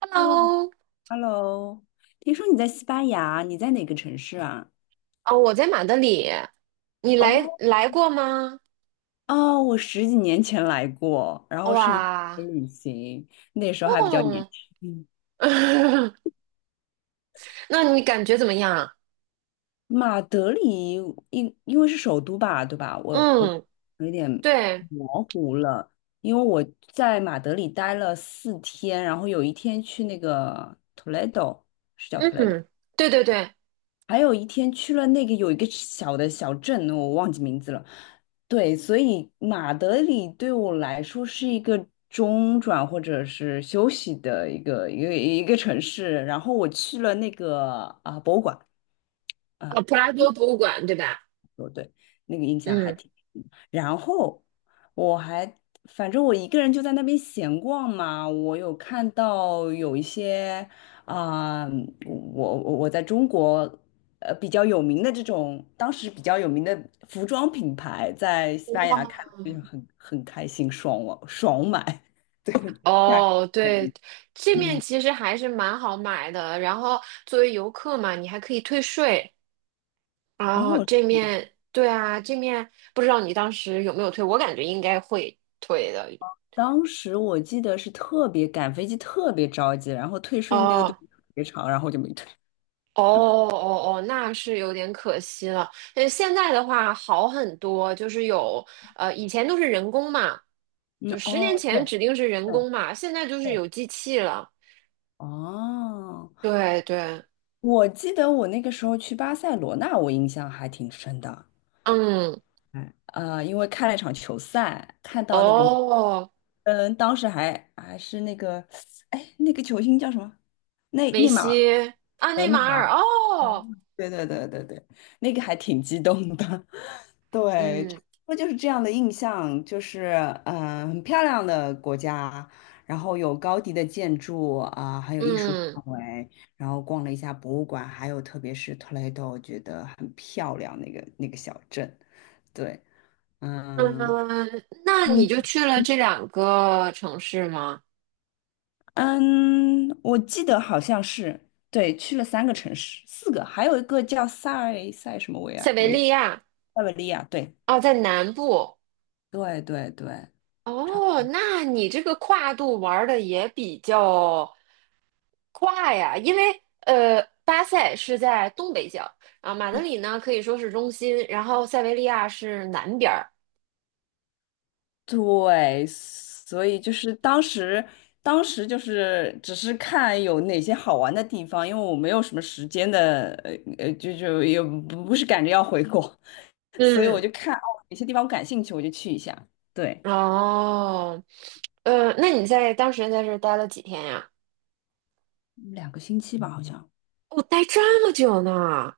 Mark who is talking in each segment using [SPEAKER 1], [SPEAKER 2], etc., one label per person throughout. [SPEAKER 1] Hello。
[SPEAKER 2] Hello，Hello，听说你在西班牙，你在哪个城市啊？
[SPEAKER 1] 哦，我在马德里，你来
[SPEAKER 2] 哦
[SPEAKER 1] 来过吗？
[SPEAKER 2] 哦，我十几年前来过，然后是一个
[SPEAKER 1] 哇。
[SPEAKER 2] 旅行，那时候还比较年
[SPEAKER 1] 哦。
[SPEAKER 2] 轻。
[SPEAKER 1] 那你感觉怎么样？
[SPEAKER 2] 马德里因为是首都吧，对吧？我
[SPEAKER 1] 嗯。
[SPEAKER 2] 有点
[SPEAKER 1] 对。
[SPEAKER 2] 模糊了，因为我在马德里待了四天，然后有一天去那个 Toledo，是叫 Toledo。
[SPEAKER 1] 嗯。对对对。
[SPEAKER 2] 还有一天去了那个有一个小的小镇，我忘记名字了。对，所以马德里对我来说是一个中转或者是休息的一个城市。然后我去了那个博物馆。
[SPEAKER 1] 哦，
[SPEAKER 2] 啊。
[SPEAKER 1] 普拉多博物馆，对吧？
[SPEAKER 2] 说对，那个印象还
[SPEAKER 1] 嗯。
[SPEAKER 2] 挺深。然后我还反正我一个人就在那边闲逛嘛，我有看到有一些啊、我在中国比较有名的这种，当时比较有名的服装品牌，在西班牙
[SPEAKER 1] 哇。
[SPEAKER 2] 看就很开心，爽我爽买。价格
[SPEAKER 1] 哦，对，这面
[SPEAKER 2] 嗯，
[SPEAKER 1] 其实还是蛮好买的，然后作为游客嘛，你还可以退税。啊，
[SPEAKER 2] 哦，
[SPEAKER 1] 这面，对啊，这面不知道你当时有没有退，我感觉应该会退的。
[SPEAKER 2] 当时我记得是特别赶飞机，特别着急，然后退税那个队
[SPEAKER 1] 哦。
[SPEAKER 2] 特别长，然后就没退。
[SPEAKER 1] 哦哦哦，那是有点可惜了。但是现在的话好很多，就是有以前都是人工嘛，
[SPEAKER 2] 嗯，
[SPEAKER 1] 就十年
[SPEAKER 2] 哦，对，
[SPEAKER 1] 前指定是人
[SPEAKER 2] 对
[SPEAKER 1] 工嘛，现在就是
[SPEAKER 2] 对
[SPEAKER 1] 有机器了。
[SPEAKER 2] 哦，
[SPEAKER 1] 对对。
[SPEAKER 2] 我记得我那个时候去巴塞罗那，我印象还挺深的。
[SPEAKER 1] 嗯。
[SPEAKER 2] 哎，因为看了一场球赛，看到那个，
[SPEAKER 1] 哦，
[SPEAKER 2] 嗯，当时还是那个，哎，那个球星叫什么？内
[SPEAKER 1] 梅
[SPEAKER 2] 内马尔
[SPEAKER 1] 西，啊，
[SPEAKER 2] 和
[SPEAKER 1] 内
[SPEAKER 2] 内
[SPEAKER 1] 马
[SPEAKER 2] 马
[SPEAKER 1] 尔，
[SPEAKER 2] 尔。
[SPEAKER 1] 哦。
[SPEAKER 2] 对对对对对，那个还挺激动的。对，差
[SPEAKER 1] 嗯
[SPEAKER 2] 不多就是这样的印象，就是嗯、很漂亮的国家，然后有高迪的建筑啊、还有艺术
[SPEAKER 1] 嗯
[SPEAKER 2] 氛围，然后逛了一下博物馆，还有特别是 Toledo,我觉得很漂亮那个小镇。对，嗯，
[SPEAKER 1] 嗯。那你
[SPEAKER 2] 嗯。
[SPEAKER 1] 就去了这两个城市吗？
[SPEAKER 2] 嗯，我记得好像是，对，去了三个城市，四个，还有一个叫塞塞什么维
[SPEAKER 1] 塞
[SPEAKER 2] 埃
[SPEAKER 1] 维
[SPEAKER 2] 维
[SPEAKER 1] 利亚。
[SPEAKER 2] 塞维利亚，对，
[SPEAKER 1] 哦，在南部。
[SPEAKER 2] 对对对，差不
[SPEAKER 1] 哦，那你这个跨度玩的也比较跨呀，因为巴塞是在东北角，啊，马德里呢可以说是中心，然后塞维利亚是南边儿。
[SPEAKER 2] 多，对，所以就是当时，当时就是只是看有哪些好玩的地方，因为我没有什么时间的，就也不是赶着要回国，所以我
[SPEAKER 1] 嗯。
[SPEAKER 2] 就看哪些地方我感兴趣，我就去一下，对，
[SPEAKER 1] 哦。那你在当时在这儿待了几天呀？
[SPEAKER 2] 两个星期吧，好像。
[SPEAKER 1] 我待这么久呢。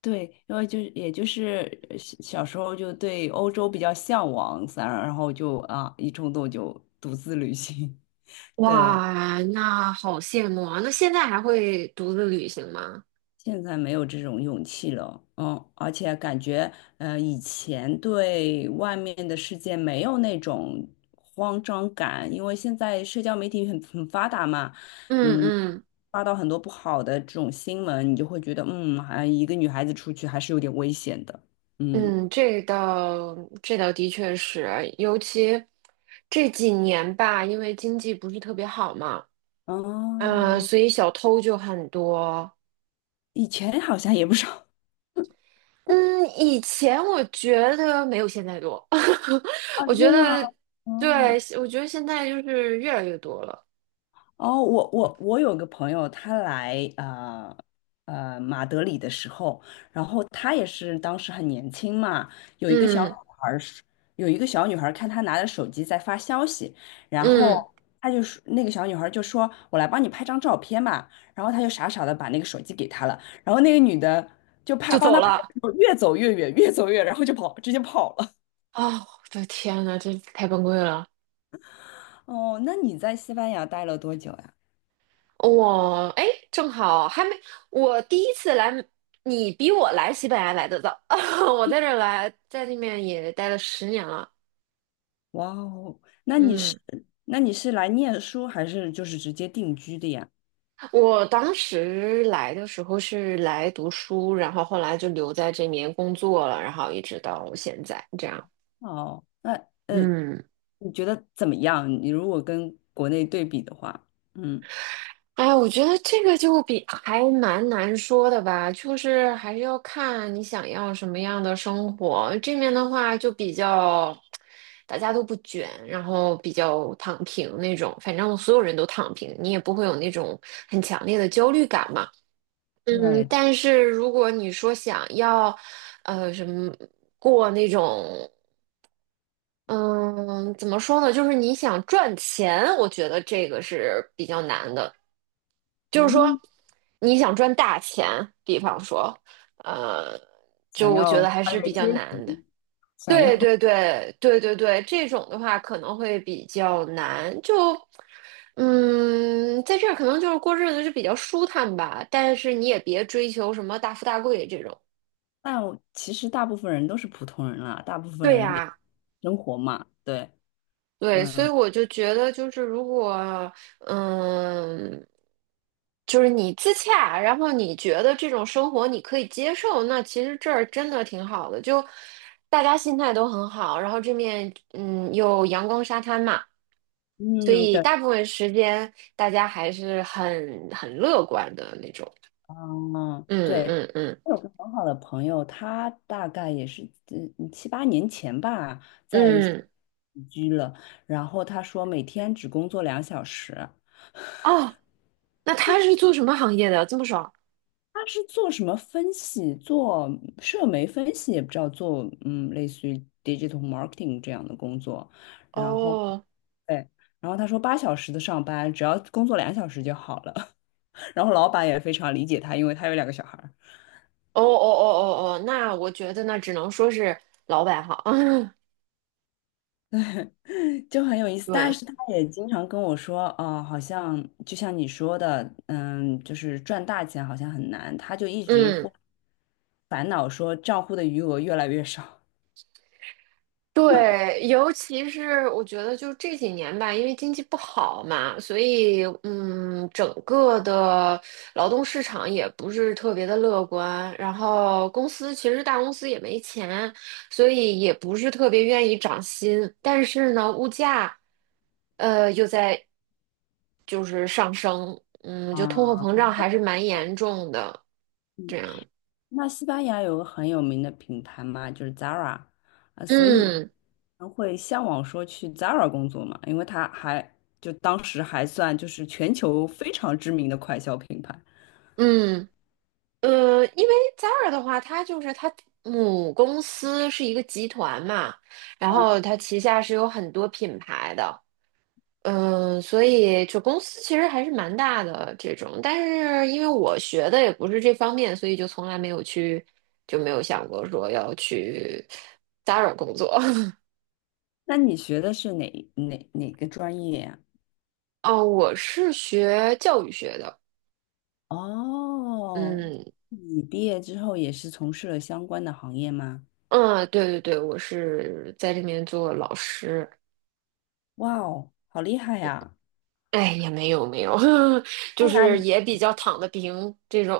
[SPEAKER 2] 对，因为就是也就是小时候就对欧洲比较向往，然后就一冲动就独自旅行。对，
[SPEAKER 1] 哇，那好羡慕啊！那现在还会独自旅行吗？
[SPEAKER 2] 现在没有这种勇气了，嗯，而且感觉以前对外面的世界没有那种慌张感，因为现在社交媒体很发达嘛，
[SPEAKER 1] 嗯
[SPEAKER 2] 嗯。
[SPEAKER 1] 嗯
[SPEAKER 2] 发到很多不好的这种新闻，你就会觉得，嗯，好像一个女孩子出去还是有点危险的，嗯。
[SPEAKER 1] 嗯。这倒的确是，尤其这几年吧，因为经济不是特别好嘛，嗯，
[SPEAKER 2] 哦，
[SPEAKER 1] 所以小偷就很多。
[SPEAKER 2] 以前好像也不少。
[SPEAKER 1] 嗯，以前我觉得没有现在多，
[SPEAKER 2] 哦，
[SPEAKER 1] 我觉
[SPEAKER 2] 真的吗
[SPEAKER 1] 得对，
[SPEAKER 2] 嗯，
[SPEAKER 1] 我觉得现在就是越来越多了。
[SPEAKER 2] 哦，我有个朋友，他来马德里的时候，然后他也是当时很年轻嘛，有一个小女
[SPEAKER 1] 嗯
[SPEAKER 2] 孩儿是，有一个小女孩儿看他拿着手机在发消息，然
[SPEAKER 1] 嗯。
[SPEAKER 2] 后他就说那个小女孩儿就说："我来帮你拍张照片吧，然后他就傻傻的把那个手机给她了，然后那个女的就拍
[SPEAKER 1] 就
[SPEAKER 2] 帮
[SPEAKER 1] 走
[SPEAKER 2] 他拍
[SPEAKER 1] 了。
[SPEAKER 2] 的时候，越走越远，越走越远，然后就跑，直接跑了。
[SPEAKER 1] 啊！我的天呐，这太崩溃了。
[SPEAKER 2] 哦，那你在西班牙待了多久呀？
[SPEAKER 1] 我哎，正好还没，我第一次来，你比我来西班牙来的早，我在这儿来，在那边也待了十年了。
[SPEAKER 2] 哇哦，那你是
[SPEAKER 1] 嗯，
[SPEAKER 2] 那你是来念书还是就是直接定居的呀？
[SPEAKER 1] 我当时来的时候是来读书，然后后来就留在这边工作了，然后一直到现在这样。
[SPEAKER 2] 哦，那呃，
[SPEAKER 1] 嗯，
[SPEAKER 2] 你觉得怎么样？你如果跟国内对比的话，嗯，
[SPEAKER 1] 哎呀我觉得这个就比还蛮难说的吧，就是还是要看你想要什么样的生活。这面的话就比较，大家都不卷，然后比较躺平那种，反正所有人都躺平，你也不会有那种强烈的焦虑感嘛。嗯，
[SPEAKER 2] 对，
[SPEAKER 1] 但是如果你说想要，呃，什么过那种。嗯，怎么说呢？就是你想赚钱，我觉得这个是比较难的。就是说，
[SPEAKER 2] 嗯，
[SPEAKER 1] 你想赚大钱，比方说，呃，就
[SPEAKER 2] 想
[SPEAKER 1] 我觉
[SPEAKER 2] 要
[SPEAKER 1] 得还
[SPEAKER 2] 跨
[SPEAKER 1] 是
[SPEAKER 2] 越
[SPEAKER 1] 比
[SPEAKER 2] 阶
[SPEAKER 1] 较难的。
[SPEAKER 2] 级，想
[SPEAKER 1] 对
[SPEAKER 2] 要，
[SPEAKER 1] 对对对对对，这种的话可能会比较难。就，嗯，在这儿可能就是过日子就比较舒坦吧，但是你也别追求什么大富大贵这种。
[SPEAKER 2] 但我其实大部分人都是普通人啦，大部分
[SPEAKER 1] 对
[SPEAKER 2] 人也
[SPEAKER 1] 呀、
[SPEAKER 2] 生活嘛，对，
[SPEAKER 1] 对，所以
[SPEAKER 2] 嗯
[SPEAKER 1] 我就觉得，就是如果，嗯，就是你自洽，然后你觉得这种生活你可以接受，那其实这儿真的挺好的，就大家心态都很好，然后这面嗯有阳光沙滩嘛，所
[SPEAKER 2] 嗯，
[SPEAKER 1] 以
[SPEAKER 2] 对。
[SPEAKER 1] 大部分时间大家还是很乐观的那种。
[SPEAKER 2] 嗯，
[SPEAKER 1] 嗯
[SPEAKER 2] 对，
[SPEAKER 1] 嗯嗯
[SPEAKER 2] 我有个很好的朋友，他大概也是七八年前吧，在
[SPEAKER 1] 嗯。
[SPEAKER 2] 移居了，然后他说每天只工作两小时。
[SPEAKER 1] 哦，那他是做什么行业的？这么爽。
[SPEAKER 2] 他是做什么分析，做社媒分析，也不知道做类似于 digital marketing 这样的工作，然后
[SPEAKER 1] 哦
[SPEAKER 2] 对，然后他说八小时的上班，只要工作两小时就好了，然后老板也非常理解他，因为他有两个小孩。
[SPEAKER 1] 哦哦哦哦哦，那我觉得那只能说是老板好。
[SPEAKER 2] 就很有意思，但
[SPEAKER 1] 对。
[SPEAKER 2] 是他也经常跟我说，哦，好像就像你说的，嗯，就是赚大钱好像很难，他就一直
[SPEAKER 1] 嗯。
[SPEAKER 2] 会烦恼说账户的余额越来越少。
[SPEAKER 1] 对，尤其是我觉得就这几年吧，因为经济不好嘛，所以嗯，整个的劳动市场也不是特别的乐观。然后公司其实大公司也没钱，所以也不是特别愿意涨薪。但是呢，物价又在上升，嗯，就通货
[SPEAKER 2] 啊，
[SPEAKER 1] 膨胀还是蛮严重的。
[SPEAKER 2] 嗯
[SPEAKER 1] 这样。
[SPEAKER 2] 那西班牙有个很有名的品牌嘛，就是 Zara,啊，所以
[SPEAKER 1] 嗯
[SPEAKER 2] 人会向往说去 Zara 工作嘛，因为他还就当时还算就是全球非常知名的快消品牌。
[SPEAKER 1] 嗯。因为 Zara 的话，它母公司是一个集团嘛，然后它旗下是有很多品牌的，嗯、所以就公司其实还是蛮大的这种。但是因为我学的也不是这方面，所以就从来没有去，就没有想过说要去 Zara 工作。
[SPEAKER 2] 那你学的是哪个专业呀？
[SPEAKER 1] 哦，我是学教育学的，
[SPEAKER 2] 哦，
[SPEAKER 1] 嗯
[SPEAKER 2] 你毕业之后也是从事了相关的行业吗？
[SPEAKER 1] 嗯，对对对，我是在这边做老师。
[SPEAKER 2] 哇哦，好厉害呀！
[SPEAKER 1] 哎，也没有，
[SPEAKER 2] 在
[SPEAKER 1] 就
[SPEAKER 2] 哪
[SPEAKER 1] 是
[SPEAKER 2] 里？
[SPEAKER 1] 也比较躺得平这种，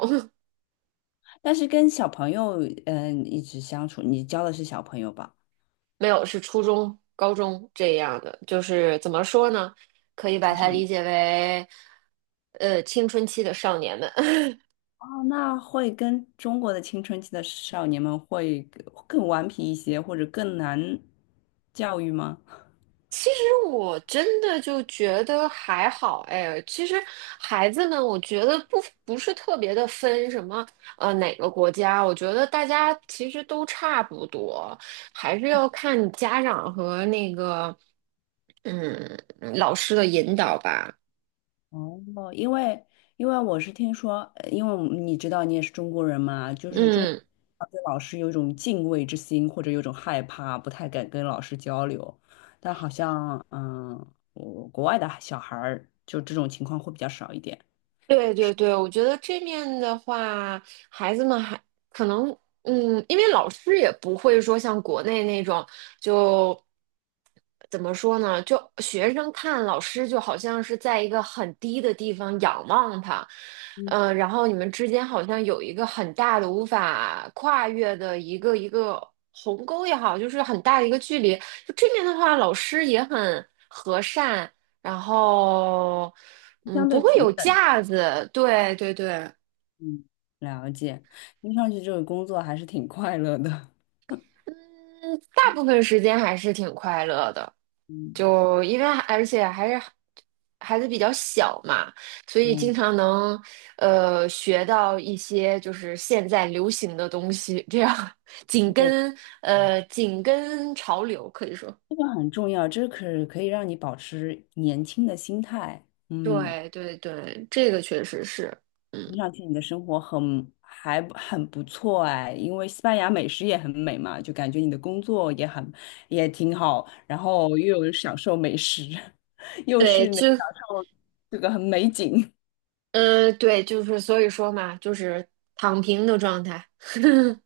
[SPEAKER 2] 但是跟小朋友，嗯、一直相处，你教的是小朋友吧？
[SPEAKER 1] 没有是初中、高中这样的，就是怎么说呢？可以把
[SPEAKER 2] 青
[SPEAKER 1] 它
[SPEAKER 2] 少年。
[SPEAKER 1] 理解为，呃，青春期的少年们。
[SPEAKER 2] 哦，那会跟中国的青春期的少年们会更顽皮一些，或者更难教育吗？
[SPEAKER 1] 其实我真的就觉得还好，哎，其实孩子们，我觉得不是特别的分什么，呃，哪个国家，我觉得大家其实都差不多，还是要看家长和那个。嗯，老师的引导吧。
[SPEAKER 2] 哦，因为因为我是听说，因为我们你知道你也是中国人嘛，就是中
[SPEAKER 1] 嗯，
[SPEAKER 2] 国对老师有一种敬畏之心，或者有一种害怕，不太敢跟老师交流。但好像，嗯，我国外的小孩儿就这种情况会比较少一点，
[SPEAKER 1] 对对对，我觉得这面的话，孩子们还可能，嗯，因为老师也不会说像国内那种，就怎么说呢？就学生看老师就好像是在一个很低的地方仰望他，嗯，然后你们之间好像有一个很大的无法跨越的一个鸿沟也好，就是很大的一个距离。就这面的话，老师也很和善。然后，嗯，
[SPEAKER 2] 相
[SPEAKER 1] 不
[SPEAKER 2] 对
[SPEAKER 1] 会有
[SPEAKER 2] 平等。
[SPEAKER 1] 架子，对对对，
[SPEAKER 2] 嗯，了解，听上去这个工作还是挺快乐的。
[SPEAKER 1] 嗯，大部分时间还是挺快乐的，
[SPEAKER 2] 嗯
[SPEAKER 1] 就因为而且还是孩子比较小嘛，所以经
[SPEAKER 2] 嗯，
[SPEAKER 1] 常能学到一些就是现在流行的东西，这样
[SPEAKER 2] 的
[SPEAKER 1] 紧
[SPEAKER 2] 确是，
[SPEAKER 1] 跟紧跟潮流，可以说，
[SPEAKER 2] 这个很重要，这可以让你保持年轻的心态。嗯。
[SPEAKER 1] 对对对，这个确实是，嗯。
[SPEAKER 2] 听上去你的生活很还不很不错哎，因为西班牙美食也很美嘛，就感觉你的工作也很也挺好，然后又有享受美食，又
[SPEAKER 1] 对，
[SPEAKER 2] 是能
[SPEAKER 1] 就
[SPEAKER 2] 享受这个很美景。
[SPEAKER 1] 嗯，对，就是所以说嘛，就是躺平的状态。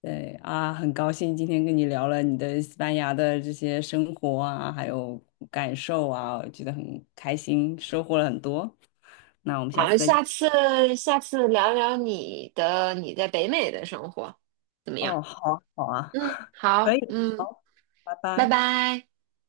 [SPEAKER 2] 对啊，很高兴今天跟你聊了你的西班牙的这些生活啊，还有感受啊，我觉得很开心，收获了很多。那我们下
[SPEAKER 1] 好，
[SPEAKER 2] 次再见。
[SPEAKER 1] 下次聊聊你在北美的生活怎么样？
[SPEAKER 2] 哦，好啊好啊，
[SPEAKER 1] 嗯，
[SPEAKER 2] 可
[SPEAKER 1] 好，
[SPEAKER 2] 以，
[SPEAKER 1] 嗯，
[SPEAKER 2] 拜
[SPEAKER 1] 拜
[SPEAKER 2] 拜。
[SPEAKER 1] 拜。